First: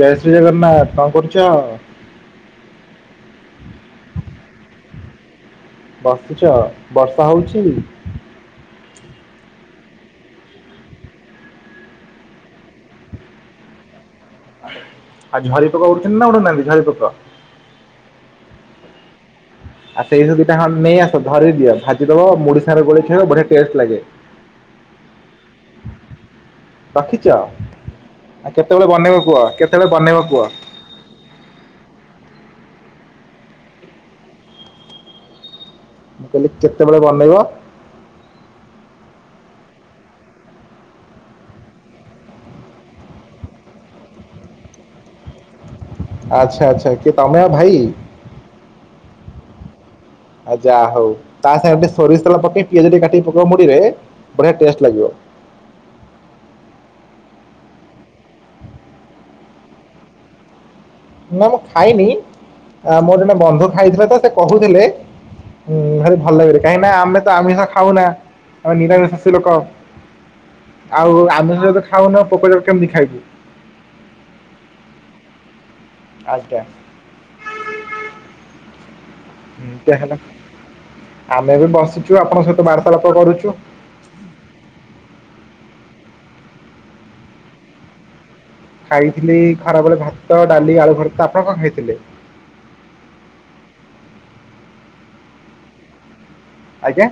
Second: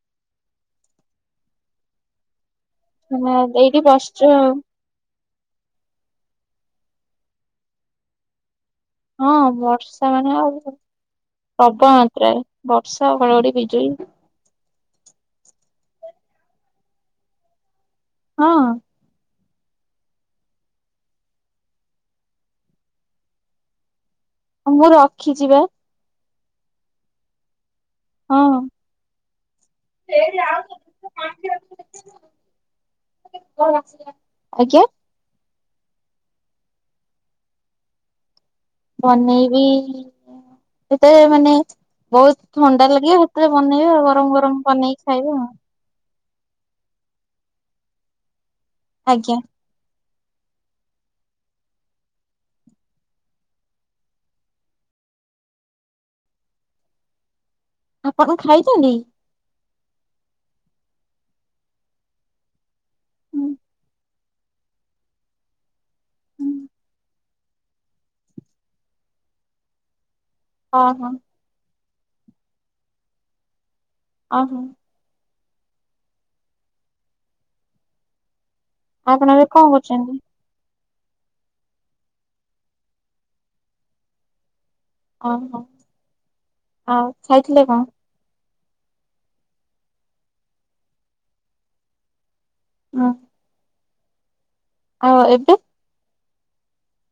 ଜୟ ଶ୍ରୀ ଜଗନ୍ନାଥ କଣ କରୁଚ? ହଁ ଏଇଠି ବସଚୁ ଆଉ। ବସିଚ ବର୍ଷା ହଉଚି? ହଁ ବର୍ଷା ମାନେ ଆଉ ପ୍ରବଳ ମାତ୍ରାରେ ବର୍ଷା, ଘଡ଼ଘଡ଼ି, ବିଜୁଳି। ଆଉ ଝରି ପୋକ ଉଡ଼ୁଚନ୍ତି ନା ଉଡ଼ୁନାହାନ୍ତି ଝରି ପୋକ। ହଁ। ଆଉ ସେଇଥୁରୁ ଦିଟା ଙ୍କ ନେଇ ଆସ ଧରି ଦିଅ ଭାଜିଦବ ମୁଢ଼ି ସାଙ୍ଗରେ ଗୋଳେଇ ଖାଇବ ବଢିଆ ଟେଷ୍ଟ ଲାଗେ। ମୁଁ ରଖିଚି ବା। ରଖିଚ ଆ ହଁ। କେତବଳେ ବନେଇବା କୁହ କେତେବେଳେ ବନେଇବା କୁଅ। ଆଜ୍ଞା। ମୁଁ କହିଲି କେତେବେଳେ ବନେଇବ? ବନେଇବି ଯେତେବେଳେ ମାନେ ବହୁତ ଥଣ୍ଡା ଲାଗିବ ହେତେବେଳେ ବନେଇବି ଆଉ ଗରମ ଗରମ ବନେଇକି ଖାଇବି ଆଉ। ଆଚ୍ଛା ଆଚ୍ଛା କିଏ ତମେ ଆଉ ଭାଇ? ଆଜ୍ଞା। ଆ ଯାହା ହଉ ତା ସାଙ୍ଗେରେ ଟିକେ ସୋରିଷ ତେଲ ପକେଇ ପିଆଜ ଟିକେ କାଟିକି ପକେଇବ ମୁଢ଼ିରେ ବଢ଼ିଆ ଟେଷ୍ଟ ଲାଗିବ। ଆପଣ କଣ ଖାଇଚନ୍ତି? ନା ମୁଁ ଖାଇନି ଆ ମୋର ଜଣେ ବନ୍ଧୁ ଖାଇଥିଲେ ତ ସେ କହୁଥିଲେ। ହୁଁ ଭାରି ଭଲ ଲାଗେରେ କାହିଁକି ନା ଆମେ ତ ଆମିଷ ଖାଉନା। ଆଉ ନିରାମିଷାସି ଲୋକ ହଁ ହଁ ଆଉ ଆମିଷ ତ ଖାଉନୁ ଆଉ ପୋକ ଜୋକ କେମତି ଖାଇବୁ। ଅହୋ। ଆଜ୍ଞା ଆପଣ ଏବେ କଣ ଇଁ ତିଆ କରୁଛନ୍ତି ହେଲା ଆମେ ବି ବସିଚୁ ଆପଣଙ୍କ ସହିତ ବାର୍ତ୍ତାଳପ କରୁଚୁ। ଓହୋ ଆଉ ଖାଇଥିଲେ କଣ? ଖାଇଥିଲି ଖରାବଳେ ଭାତ, ଡାଲି, ଆଳୁ ଭର୍ତ୍ତା। ଆପଣ କଣ ଖାଇଥିଲେ? ହଁ। ଆଉ ଏବେ? ଆଜ୍ଞା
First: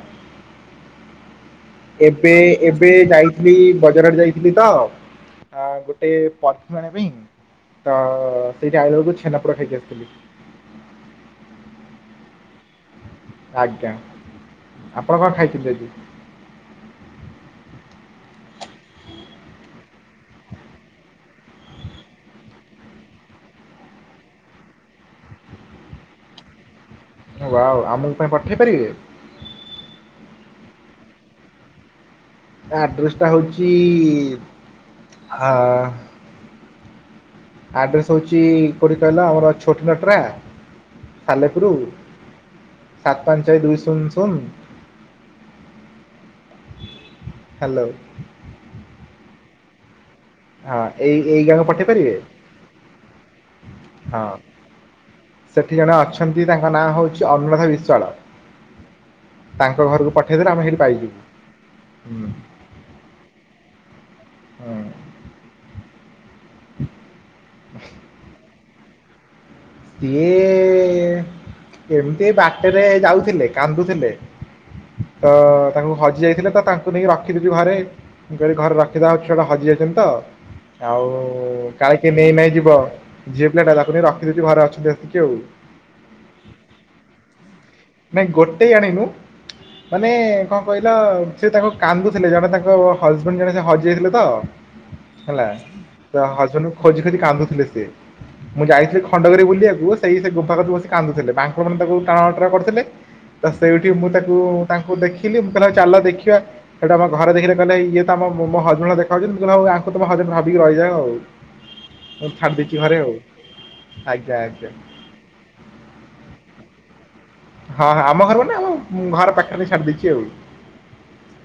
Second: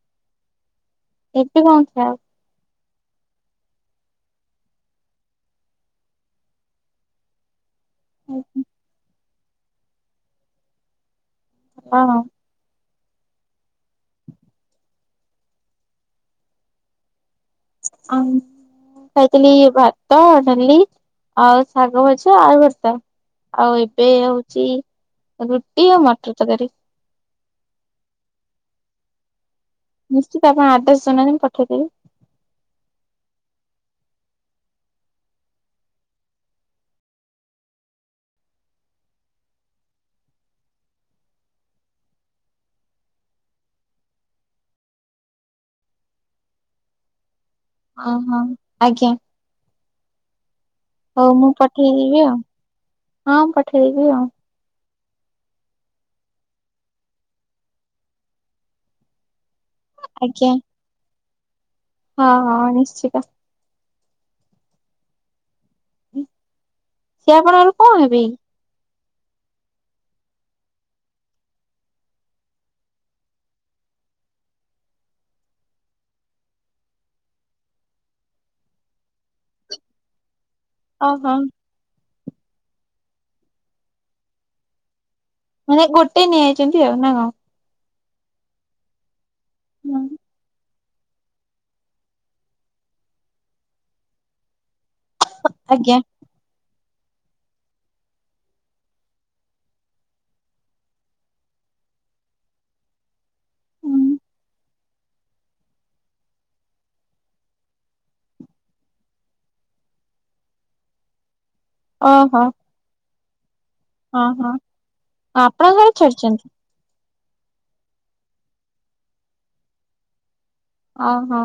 ଏବେ କଣ ଖାଅ ଏବେ ଏବେ ଯାଇଥିଲି ବଜାର ଆଡ଼େ ଯାଇଥିଲି ତ ଅ ଗୋଟେ ପରଫି୍ୟୁମ ଆଣିବା ପାଇଁ ତ ଅ ଅ ସେଇଠି ଅଇଲା ବେଳକୁ ଛେନାପୋଡ଼ ଖାଇକି ଆସିଥିଲି। କଣ? ଆଜ୍ଞା ଆପଣ କଣ ଖାଇଥିଲେ ଆଜି? [unintelligible] ଖାଇଥିଲି ଭାତ, ଡାଲି ଆଉ ଶାଗଭଜା, ଆଳୁ ଭର୍ତା। ଆଉ ଏବେ ହଉଚି ରୁଟି ଆଉ ମଟର ତରକାରୀ। ୱାଓ ଆମୁକୁ ପାଇଁ ପଠେଇ ପାରିବେ? ନିଶ୍ଚିତ ଆପଣ ଆଡ୍ରେସ୍ ଦଉ ନାହାନ୍ତି ମୁଁ ପଠେଇଦେବି। ଆଡ୍ରେସ ଟା ହଉଛି ହ ଆଡ଼୍ରେସ୍ ହଉଚି କୋଉଠି କହିଲ ଆମର ଛୋଟ ନଟ୍ରା ସାଲେପୁର ସାତ ପାଞ୍ଚ ଦୁଇ ଶୂନ ଶୁନ। ହାଲୋ। ଓହୋ ଆଜ୍ଞା। ହଁ ଏଇ ହଉ ଏଇ ମୁଁ ଗାଁକୁ ପଠେଇ ପାରିବେ ପଠେଇଦେବି ଆଉ ହଁ ପଠେଇଦେବି ଆଉ ହଁ। ସେଠି ଜଣେ ଅଛନ୍ତି ତାଙ୍କ ନାଁ ହେଉଛି ଅନୁରାଧା ବିଶ୍ୱାଳ। ତାଙ୍କ ଘରୁକୁ ଆଜ୍ଞା ପଠେଇଦେଲେ ଆମେ ସେଇଠି ପାଇଯିବୁ। ହୁଁ ହଁ ହଁ ନିଶ୍ଚିତ। ହୁଁ। ସିଏ ଆପଣଙ୍କର କଣ ହେବେ? ସିଏ ଏମିତି ବାଟରେ ଯାଉଥିଲେ କାନ୍ଦୁଥିଲେ। ତ ତାଙ୍କୁ ହଜି ଯାଇଥିଲେ ତ ତାଙ୍କୁ ନେଇକି ରଖିଦେବି ଘରେ। ମୁଁ କଇଲି ଘରେ ରଖିଦବା ଛୁଆଟା ହଜି ଯାଇଛନ୍ତି ତ। ଆଉ ଓହୋ କାଳେ କିଏ ନେଇ ନାଇଁ ଯିବ ଝିଅ ପିଲାଟା ତାକୁ ନେଇ ରଖିଦେବି ଘରେ ଅଛୁ ଯେତିକି ଆଉ। ମାନେ ଗୋଟେ ନେଇଆଯାଇଚନ୍ତି ଆଉ ନା କଣ? ନାଇଁ ଗୋଟେ ଆଣିନୁ ମାନେ ହୁଁ କଣ କହିଲ ସେ ତାଙ୍କୁ କାନ୍ଦୁଥିଲେ ଜଣେ ତାଙ୍କ ହଜବେଣ୍ଡ ଜଣେ ସେ ହଜିଯାଇଥିଲେ ତ ହେଲା ଆଜ୍ଞା ତ ହଜବେଣ୍ଡ କୁ ଖୋଜି ଖୋଜି କାନ୍ଦୁଥିଲେ ସିଏ। ମୁଁ ଯାଇଥିଲି ଖଣ୍ଡଗିରି ବୁଲିବାକୁ ସେଇ ସେ ଗୁମ୍ଫା [unintelligible] ବସି କାନ୍ଦୁଥିଲେ ବାଙ୍କ ମାନେ ତାକୁ ଟାଣ ଓଟରା କରୁ ଥିଲେ ତ ସେଇଠି ମୁଁ ତାକୁ ତାଙ୍କୁ ଦେଖିଲି ମୁଁ କହିଲି ହଉ ଚାଲ ଦେଖିବା ସେଇଟା ଆମ ଘରେ ଦେଖି କହିଲ ଇଏ ତମ ମୋ ହଜବେଣ୍ଡ ଦେଖା ଯାଉଛନ୍ତି କହିଲ ହଉ ଆଙ୍କୁ ତମ ହଜ ଭାବିକି ରହିଜାଅ ଆଉ। ତାକୁ ଓହୋ ଛାଡି ଦେଇଛି ଘରେ ଆଉ। ହଁ ଆଜ୍ଞା ହଁ ଆଜ୍ଞା। ଆପଣ କଣ ଛଡିଛନ୍ତି? ହଁ ହଁ ଆମ ଘର ମାନେ ଆ ଘର ପାଖରେ ଛାଡ଼ି ଦେଇଛି ଆଉ। ଓହୋ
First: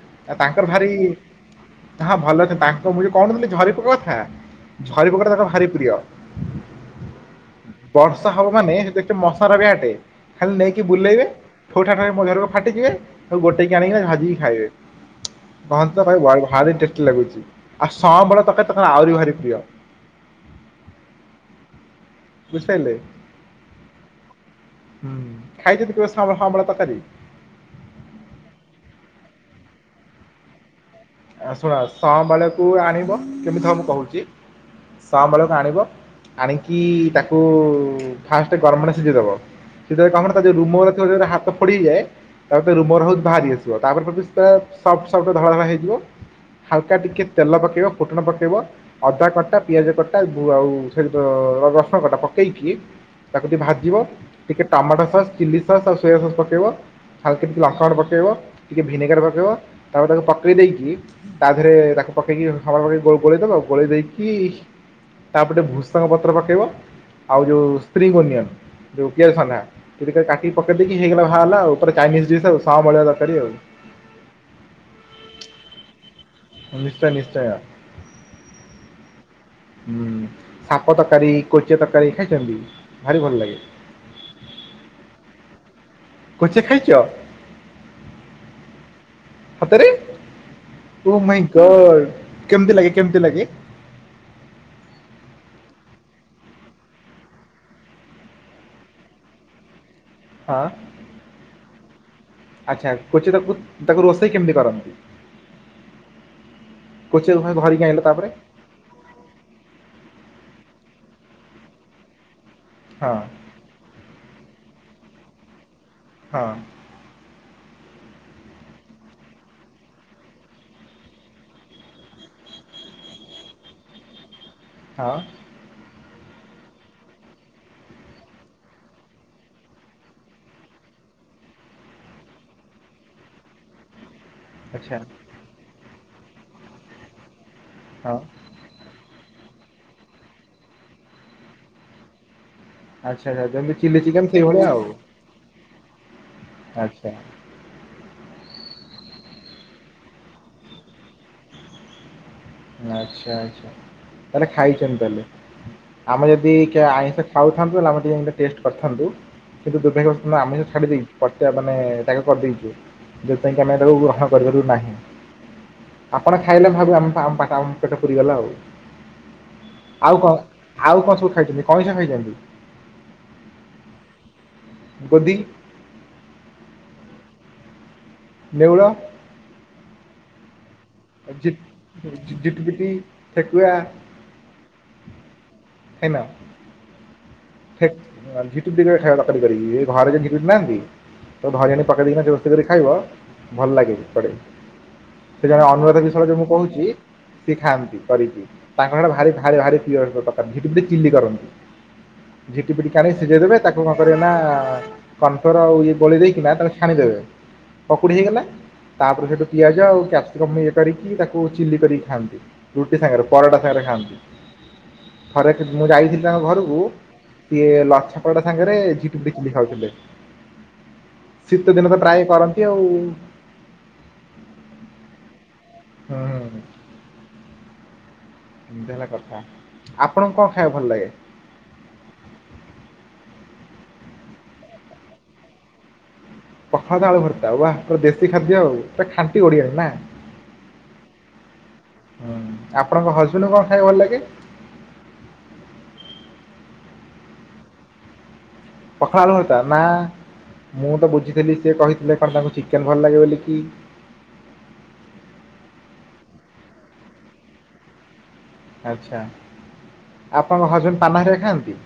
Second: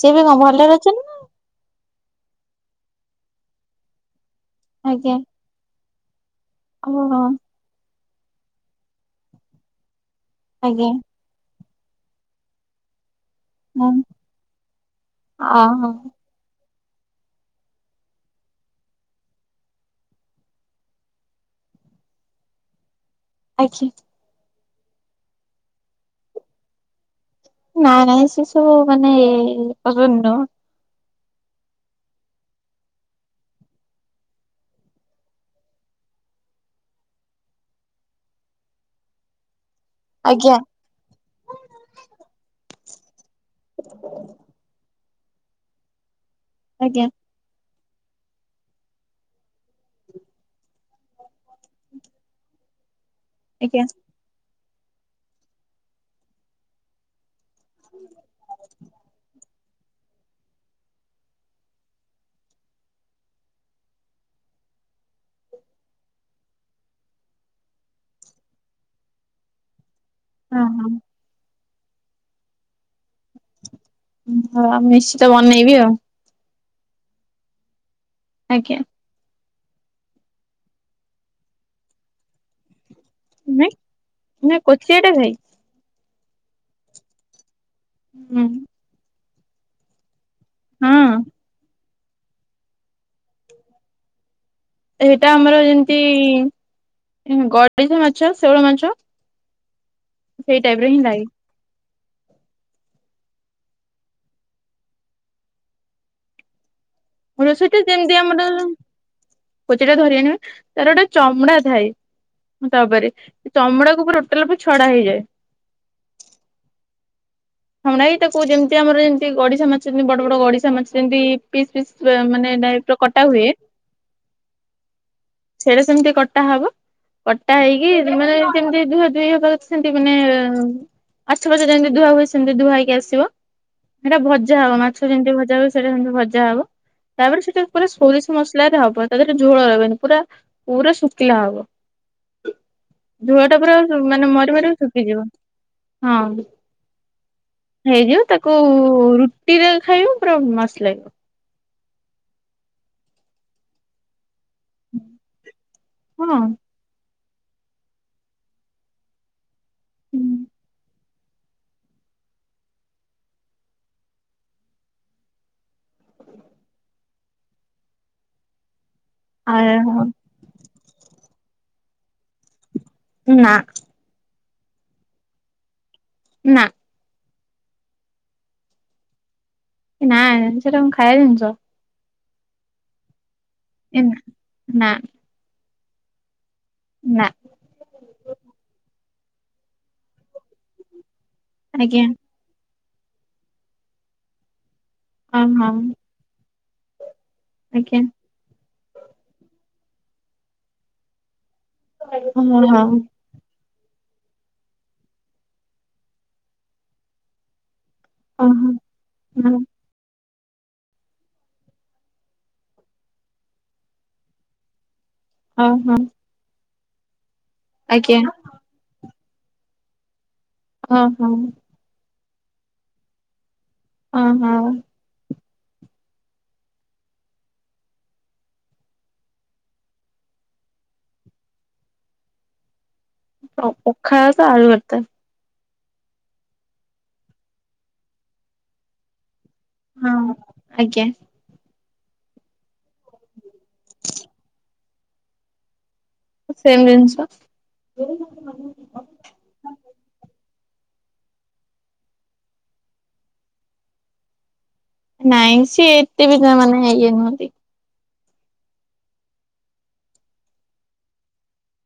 ସିଏ ବି କଣ ଭଲରେ ଅଛନ୍ତି? ତା ଭଲ ଅଛନ୍ତି ତାଙ୍କ ମୁଁ ଯଉ କଣଥିଲି ଝରିପୁକା କଥା ଝରିପୁକା କଥା ତାଙ୍କ ଭାରି ପ୍ରିୟ। [unintelligible] ଓହୋ। ବର୍ଷା ହବ ମାନେ ସେ ମଶାର ବେଟ ଖାଲି ନେଇକି ଆଜ୍ଞା ବୁଲେଇବେ। ଠୋ ଠା ହେଇ ମଝିରୁ ଫାଟିଯିବେ। ଗୋଟେକି ହୁଁ ଆଣିକିନା ଭାଜିକି ଖାଇବେ, ଅହୋ [unintelligible] ଲାଗୁଛି ଆଉ ସମବଳ ତକ ତ ଆହୁରି ଭାରି ପ୍ରିୟ। ବୁଝି ପାଇଲେ। [inaudible] ହୁଁ ଖାଇ ଯଦି କେବେ ସମ୍ ସାମ୍ୱଳ ତରକାରି ନାଇଁ ନାଇଁ ସେ ସବୁ ମାନେ ଅରଣ୍ୟ। ଶୁଣ, ସଁବାଳୁଆକୁ ଆଣିବ। କେମିତି ହବ କହୁଛି? ସଁବାଳୁଆକୁ ଆଣିବ ଆଣିକି ତାକୁ ଫାଷ୍ଟ ଗରମ ପାଣିରେ ସିଝେଇଦବ। ସେଥିବେଳେ କଣ ଆଜ୍ଞା କରିବୁ ମୋର [unintelligible] ଗୁଡା ହାତ ଫଡି ହେଇଯାଏ ତାପରେ ରୁମର ହଉଛି ବାହାରି ଆସିବ। ତାପରେ ସିଏ ସପ୍ଟ ସପ୍ଟ ଧଳା ଧଳା ହେଇଯିବ। ହାଲକା ଆଜ୍ଞା ଟିକେ ତେଲ ପକେଇବ ଫୁଟଣ ପକେଇବ। ଅଦା କଟା ପିଆଜ କଟା ପୁ‌ ଆଉ ସେ ର ରସୁଣ କଟା ପକେଇକି ତାକୁ ଟିକେ ଆଜ୍ଞା ଭାଜିବ ଟିକେ ଟମାଟୋ ସସ୍, ଚିଲି ସସ୍, ଆଉ ସୋୟା ସସ୍, ପକେଇବ ଖାଲ ଟିକେ ଲଙ୍କାଗୁଣ୍ଡ ପକେଇବ ଟିକେ ଭିନେଗାର ପକେଇବ ତାପରେ ତାକୁ ପକେଇ ଦେଇକି ତା ଦେହରେ ତାକୁ ପକେଇକି [unintelligible] ପକେଇକି ଗୋ ଗୋଳେଇ ଦବ ଗୋଲେଇ ଦେଇକି ତାପଟେ ଭୁସଙ୍ଗ ପତ୍ର ପକେଇବ। ଆଉ ଯଉ ସ୍ତ୍ରୀ ଓନିଅନ୍ ଯେଉଁ ପିଆଜସଣ୍ଡା ସେଇଥିରେ କାଟିକି ହଁ ପକେଇ ହଁ। ଦେଇକି ହେଇଗଲା ବାହାରିଲା ଆଉ ଚାଇନି ଡିସ୍ ସଁବାଳୁଆ ତରକାରୀ ଆଉ। ହୁଁ ହଁ ମୁଁ ନିଶ୍ଚିତ ବନେଇବି ଆଉ। ନିଶ୍ଚୟ ନିଶ୍ଚୟ। ଆଜ୍ଞା। ହୁଁ ସାପ ତରକାରୀ, କୋଚିଆ ତରକାରୀ ଖାଇଛନ୍ତି ଭାରି ଭଲ ଲାଗେ। ନାଇଁ ନା କୋଚିଆଟା ଖାଇ କୋଚିଆ ଖାଇଚ? ହୁଁ। ସତରେ ହଁ ଓ ମାଇଁ ଗଡ କେମ୍ତି ଲାଗେ କେମ୍ତି ଲାଗେ? ସେଇଟା ଆମର ଯେମ୍ତି ଉଁ ଗଡିଶା ମାଛ, ଶେଉଳ ମାଛ। ହଁ ସେଇଟାଇପରେ ହିଁ ଲାଗେ। ଆଚ୍ଛା କୋଚିଆକୁ ତାକୁ ରୋଷେଇ କେମିତି କର? କୋଚେକୁ ଭାଇ ରୋଷେଇଟା ଧରିକି ଆଣିଲ ତଯେମତି ତାପରେ ଆମର କୋଚିଆଟା ଧରି ଆଣିବେ। ତାର ଗୋଟେ ଚମଡା ଥାଏ ତା ଉପରେ। ହଁ ଚମଡ଼ାକୁ [unintelligible] ଟୋଟାଲ ଉପରେ ଛଡା ହେଇଯାଏ। ହଁ। ଛଡା ହେଇ ତାକୁ ଯେମିତି ଆମର ଯେମିତି ଗଡିଶା ମାଛ ଯେମିତି ବଡ ବଡ ଗଡିଶା ମାଛ ଯେମିତି ପିସ୍ ପିସ୍ [unintelligible] ମାନେ ଡାଇ କଟା ହୁଏ। ଆଉ? ସେଇଟା ସେମିତି କଟା ହବ। କଟା ହେଇକି ମାନେ ଯେମିତି ଧୁହ ଦୁହି କରିନ୍ତି। ସେମ୍ତି ମାନେ ମାଛଫାଛ ଯେମିତି ଧୁହା ହୁଏ ସେ ସେମିତି ଧୁଆ ହେଇକି ଆସିବ। ସେଟା ଭଜା ହବ ଆଚ୍ଛା ମାଛ ଯେମିତି ଭଜା ହୁଏ ସେଇଟା ସେମିତି ଭଜା ହବ। ତାପରେ ସେଥିରେ ପୁରା ହଁ ସୋରିଷ ମସ୍ ଶୁଖିଲାରେ ହବ ତା ଦେହରେ ଝୋଳ ରହିବନି ପୁରା ପୁରା ଶୁଖିଲା ହବ। ଆଚ୍ଛା ଆଚ୍ଛା ଯେମିତି ଝେଳଟାପୁରା ଚିଲି [unintelligible] ଚିକେନ ମାନେ ମରି ସେଇଭଳିଆ ମରି ଆଉ ଶୁଖିଯିବ ହଁ। ଆଚ୍ଛା। ହେଇଯିବ ତାକୁ ରୁଟିରେ ଖାଇବ ପୁରା ମସ୍ ଲାଗିବ। ଆଚ୍ଛା ଆଚ୍ଛା ତାହେଲେ ଖାଇଚନ୍ତି ତାହେଲେ? ଆମେ ଯଦି ହଁ [unintelligible] ଆଇଁଷ ଖାଉଥାନ୍ତୁ ହେଲେ ଆମେ ଟିକିଏ ଟେଷ୍ଟ କରିଥାନ୍ତୁ। କିନ୍ତୁ ଦୁଭାଗ୍ୟ ବସତ ଆମିଷ ଛାଡ଼ି ଦେଇଚୁ। କଚିଆ ମାନେ ତ୍ୟାଗ କରିଦେଇଚୁ। ଯେଉଁଥିପାଇଁ କି ଆମେ ତାକୁ ଗ୍ରହଣ କରିପାରୁିବୁ ନାହିଁ। ଆପଣ ଖାଇଲେ ଭାବିବୁ ଆମ [unintelligible] ଆମ ପେଟ ପୁରି ଗଲା ଆଉ। ଆ ଆଉ କଣ ଆଉ କଁ ସବୁ ଖାଇଛନ୍ତି କଇଁଛ ଖାଇଛନ୍ତି? ନା। ଗୋଦି? ନା। ନେଉଳ? ନାଇଁ ସେଇଟା କଣ ଖାଇବା ଝି ଜିନିଷ? ଝିଟିପିଟି, ଠେକୁଆ ଏ ନା। ଖାଇନ? ନା। ହେ ଝିଟିପିଟି [unintelligible] ଏ ଘରେ କେହି ଝିଟିପିଟି ନାହାନ୍ତି? ତାକୁ ଧରି ଆଣି ଆଜ୍ଞା ପକେଇଡି କିନା [unintelligible] କରି ଖାଇବ ଭଲ ଲାଗେ ପଡେ। ହଁ ସେ ଜଣେ ହଁ ଅନୁରାଧ ବିଷୟରେ ମୁଁ କହୁଛି ସିଏ ଖାଆନ୍ତି ଆଜ୍ଞା। କରିକି। ତାଙ୍କଟା ସେ ଭାରି ଭାରି ଭାରି ପ୍ରିୟ ତରକାରୀ ଝିଟି ପିଟି ଚିଲି ହଁ କରନ୍ତି ହଁ ଝିଟି ପିଟି ହଁ ଛାଣି ସିଝେଇଦବେ ତାକୁ କଣ କରିବେ ନା-ଆ-ଆ-ଆ କନଫ୍ଲର ଆଉ ଇଏ ଗୋଳି ଦେଇକିନା ତାକୁ ଛାଣିଦେବେ ପକୁଡ଼ି ହେଇଗଲା ହଁ ତାପରେ ସେଇଠୁ ହଁ ପିଆଜ ଆଉ କ୍ୟା ପଶିକମ୍ ଇଏ କରିକି ତାକୁ ଚିଲି କରିକି ଖାଆନ୍ତି ରୁଟି ସାଙ୍ଗରେ ପରଟା ସାଙ୍ଗରେ ଖାଆନ୍ତି। ଥରେ ମୁଁ ହଁ ଯାଇଥିଲି ତାଙ୍କ ଘରକୁ ସିଏ-ଏ-ଏ ଆଜ୍ଞା ଲଛାପରଟା ସାଙ୍ଗରେ ଝିଟିପିଟି ଚିଲି ଖାଉଥିଲେ। ହଁ ହଁ। ସେ ଦିନ ତ ଟ୍ରାଏ କରନ୍ତି ଆଉ-ଉ। ହଁ ହଁ। ହଁ-ଅ-ଅ। ଏମିତି ହେଲା କଥା ଆପଣଙ୍କୁ କଣ ଖାଇବା ଭଲ ଲାଗେ? ହ ପଖାଳ ତ ଆଳୁ ଭରତା। ପଖାଳ ତ ଆଳୁ ଭର୍ତ୍ତା ୱା ପୁରା ଦେଶୀ ଖାଦ୍ୟ ଆଉ ପୁରା ଖାଣ୍ଟି ଓଡିଆଣି ନା। ହଁ। ଆଜ୍ଞା ହୁଁ ଆପଣଙ୍କ ହଜବେଣ୍ଡ କଣ ଖାଇବାକୁ ଭଲ ଲାଗେ? ସେମ୍ ଜିନିଷ। ପଖାଳ ଭର୍ତ୍ତା ନା ମୁଁ ତ ବୁଝିଥିଲି ସେ କହିଥିଲେ କଣ ତାଙ୍କୁ ଚିକେନ୍ ଭଲ ଲାଗେ ବୋଲିିକି। ନାଇଁ ସିଏ ଏତେ ବି ତା ମାନେ ଇଏ ନୁହଁନ୍ତି। ଆଛା ଆପଣଙ୍କ ହଜବେଣ୍ଡ ପାନ ହେରା ଖାଆନ୍ତି?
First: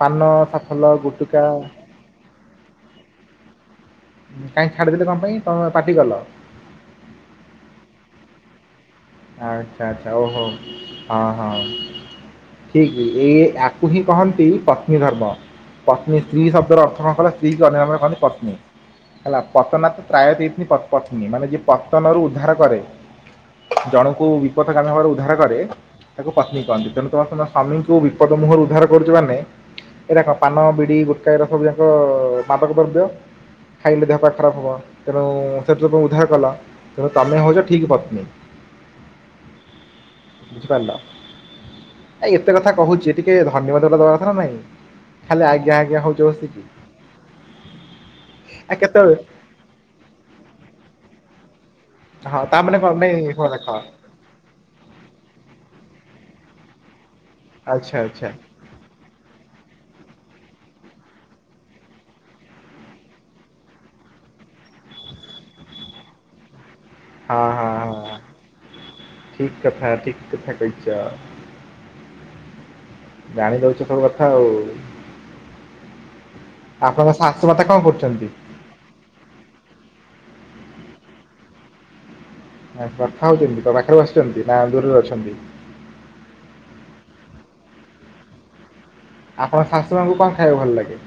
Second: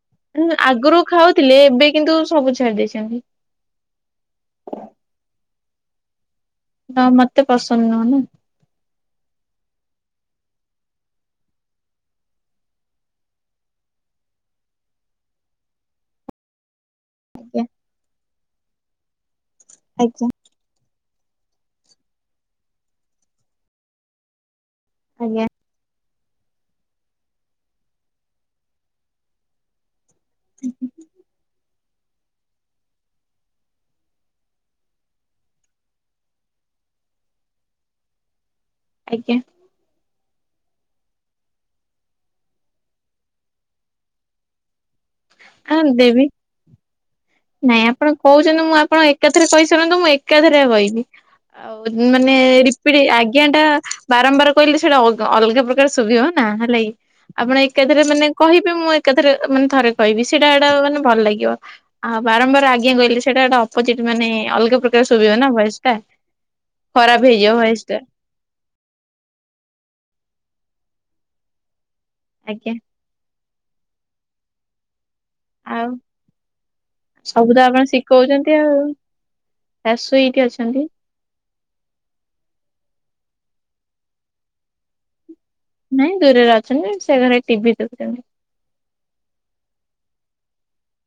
ପାନ ଉ ସାଫଲ ଆଗରୁ ଗୁଟୁକା ଖାଉଥିଲେ ଉଁ, ଏବେ କିନ୍ତୁ ସବୁ ଛାଡି ଦେଇଛନ୍ତି। କାଇ ଛାଡ଼ିଦେଲେ କଣ ପାଇଁ ତମ ପାଟିି କଲ? ହ ମତେ ପସନ୍ଦ ନୁହଁନା। ଆଚ୍ଛା ଆଚ୍ଛା ଓହୋ ହଁ ହଁ। ଠିକ ଏ ୟାକୁ ହିଁ କହନ୍ତି ପତ୍ନୀ ଧର୍ମ ପତ୍ନୀ ସ୍ତ୍ରୀ ଶବ୍ଦର ଅ [unintelligible] ସ୍ତ୍ରୀ ଆଜ୍ଞା ଅନ୍ୟ ନାମରେ କହନ୍ତି ପତ୍ନୀ ହେଲା ପତନାଥ ଆଜ୍ଞା ପ୍ରାୟ ଦି ପପତ୍ନୀ ପତ୍ନୀ ମାନେ ଯିଏ ପତନରୁ ଉଦ୍ଧାର କରେ ଜଣଙ୍କୁ ବିପଦ କାରଣରେ ଉଦ୍ଧାର ଆଜ୍ଞା କରେ ତାକୁ ପତ୍ନୀ କହନ୍ତି ତେଣୁ ତମ ସ୍ବାମୀଙ୍କୁ ବିପଦ ମୁହଁରୁ ଉଦ୍ଧାର କରୁଚ ମାନେ ଏଇଟା କଣ ପାନ, ବିଡି, ଗୁଟକା ଏ ର ସବୁ ଯାକ-ଅ-ଅ-ଅ ମାଦକ ଦ୍ରବ୍ୟ। ଖାଇଲେ ଦେହ ପା ଖରାପ ହେବ ତେଣୁ-ଉ-ଉ-ଉ ସେଥିରୁ ତ ଉଧାର କଲ ତେଣୁ ତମେ ହେଉଛ ଠିକ୍ ପତ୍ନୀ। ଆଜ୍ଞା। ବୁଝିପାରିଲ ଏ ଏତେ କଥା କହୁଛି ଟିକେ ଧନ୍ୟବାଦ ଦବା କଥା ନା ନାଇଁ? ହଁ ଦେବି ନାଇଁ ଆପଣ କହୁଛନ୍ତି ଆ ମୁଁ ଆପଣ କେତେବେଳେ ଏକାଥରେ କହିସାରନ୍ତୁ ମୁଁ ଏ କାଧରେ ହେବକି ଆଉ ମାନେ ହଁ ତା କ'ଣ ରିପିଟ ନାଇଁ ଆଜ୍ଞା ହଁ ଟା ଦେଖ ବାରମ୍ବାର କହିଲେ ସେଇଟା ଅଗା ଅଲଗା ପ୍ରକାର ଶୁଭିବ ନା ହେଲା କିି ଆପଣ ଆଚ୍ଛା ଏକାଥରେ ଆଚ୍ଛା ମାନେ କହି ମୁଁ ଏକାଥରେ ମାନେ ଥରେ କହିବି ସେଇଟା ଏଟା ମାନେ ଭଲ ଲାଗିବ। ଆଉ ବାରମ୍ବାର ଆଜ୍ଞା କହିଲେ ସେଇଟାଟା ଅପୋଜିଟ୍ ମାନେ ଅଲଗା ପ୍ରକାର ଶୁଭିବ ନା ଭୟସ ଟା। ଖରାପ ହେଇଯାଉ ଭଏସ୍ ଟା। ଠିକ୍ କଥା -ଠିକ୍ କଥା କହିଚ। ଆଜ୍ଞା। ଜାଣି ଦଉଚ ସବୁ କଥା ଆଉ। ଆଉ ଆପଣଙ୍କ ଶାଶୁ ମାତା କଣ କରୁଚନ୍ତି? ଏମିତି ଆଉ ଶାଶୁ ଏଇଠି ଅଛନ୍ତି। କଥା ହଉଚନ୍ତି ତ ପାଖରେ ବସିଚନ୍ତି ନା ଦୂରରେ ଅଛନ୍ତି? ନାଇଁ ଦୂରରେ ଅଛନ୍ତି ସେ ଘରେ ଟିଭି ଦେଖୁଚନ୍ତି। ଆପଣ ଶାଶୁମା ଙ୍କୁ କଣ ଖାଇବାକୁ ଭଲ ଲାଗେ?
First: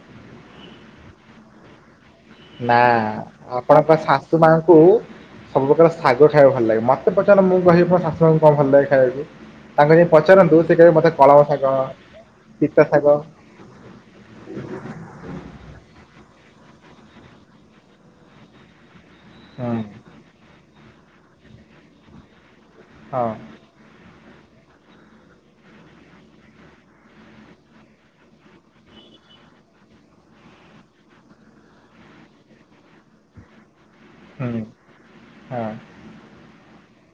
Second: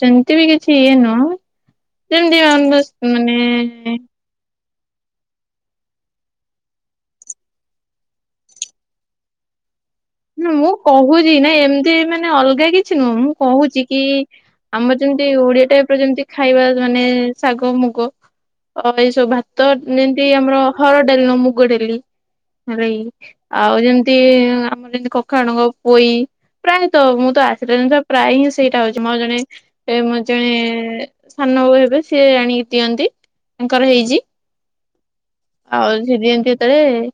ସେମିତି ବି କିଛି ଇଏ ନୁହଁ ଯେମତି ନନଭେଜ୍ ମାନେ ତୁ ମା ଙ୍କୁ ସବୁପ୍ରକାର ଶାଗ ଖାଇବାକୁ ଭଲ ଲାଗେ ମୋତେ ପଚାର ମୁଁ କହିବି ମୋ ଶାଶୁମା ଙ୍କୁ କଣ ଭଲ ଲାଗେ ଖାଇବାକୁ ତାଙ୍କ ମୁଁ କହୁଚି ନାଇ ଏମିତି ମାନେ ଅଲଗା ପିତା କିଛି ଶାଗ ନୁହଁ ମୁଁ କହୁଚି କି ଆମର ଯେମିତି ଓଡିଆ ଟାଇପ୍ ର ଯେମତି ଖାଇବା ମାନେ ଶାଗ ମୁଗ ଅ- ଏଇ ସବୁ ଭାତ୍ ତ ହଁ ଯେମିତି ଆମର ହରଡ ଡାଲି ନୁହଁ ମୁଗ ଡାଲି ହେଲାକି ହଁ ଆଉ ଯେମତି ଆମର ଯେମିତି କଖାରୁ ଡଙ୍କ ପୋଇ ପ୍ରାୟେ ତ ମୁଁ ତ ଆସିଲି [unintelligible] ପ୍ରାୟେ ହିଁ ସେଇଟା ହଉଚି। ମୋର ଜଣେ ଏ ମୋର ଜଣେ ସାନ ବଉ ହେବେ ସିଏ ଆଣିକି ଦିଅନ୍ତି ତାଙ୍କର ହେଇଚି। ହଁ। ଆଉ ସେ ଦିଅନ୍ତି ଯେତେବେଳେ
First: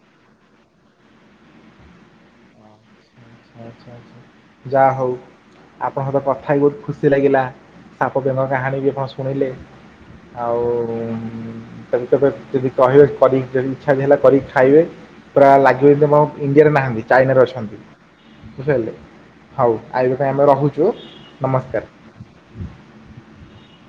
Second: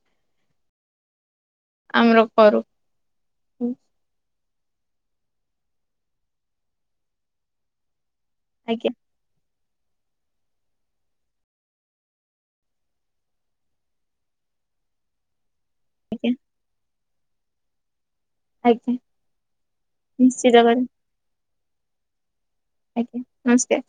ଆମର କରୁ। ଆଚ୍ଛା ଆଚ୍ଛା ଆଚ୍ଛା ଯାହଉ ଆପଣଙ୍କ ସହିତ କଥା ହେଇ ବହୁତ୍ ଖୁସି ଲାଗିଲା। ସାପ ବେଙ୍ଗ କାହାଣୀ ଆଜ୍ଞା ବି ଆପଣ ଶୁଣେଇଲେ ଆଉ ତା ତମ ଯଦି କହିବେ କରିକି ଯଦି ଇଛା ବି ହେଲା କରିକି ଖାଇବେ। ପୁରା ଲାଗ୍ ଜୋଇଁ ତମ ଆଜ୍ଞା ଇଣ୍ଡିଆରେ ନାହାନ୍ତି ଚାଇନାରେ ଅଛନ୍ତି। ବୁଝିପାରିଲେ ଆଜ୍ଞା ହଉ ଆଜି ପାଇଁ ଆମେ ନିଶ୍ଚିତ କରି। ରହୁଚୁ ନମସ୍କାର୍। ଆଜ୍ଞା ନମସ୍କାର୍।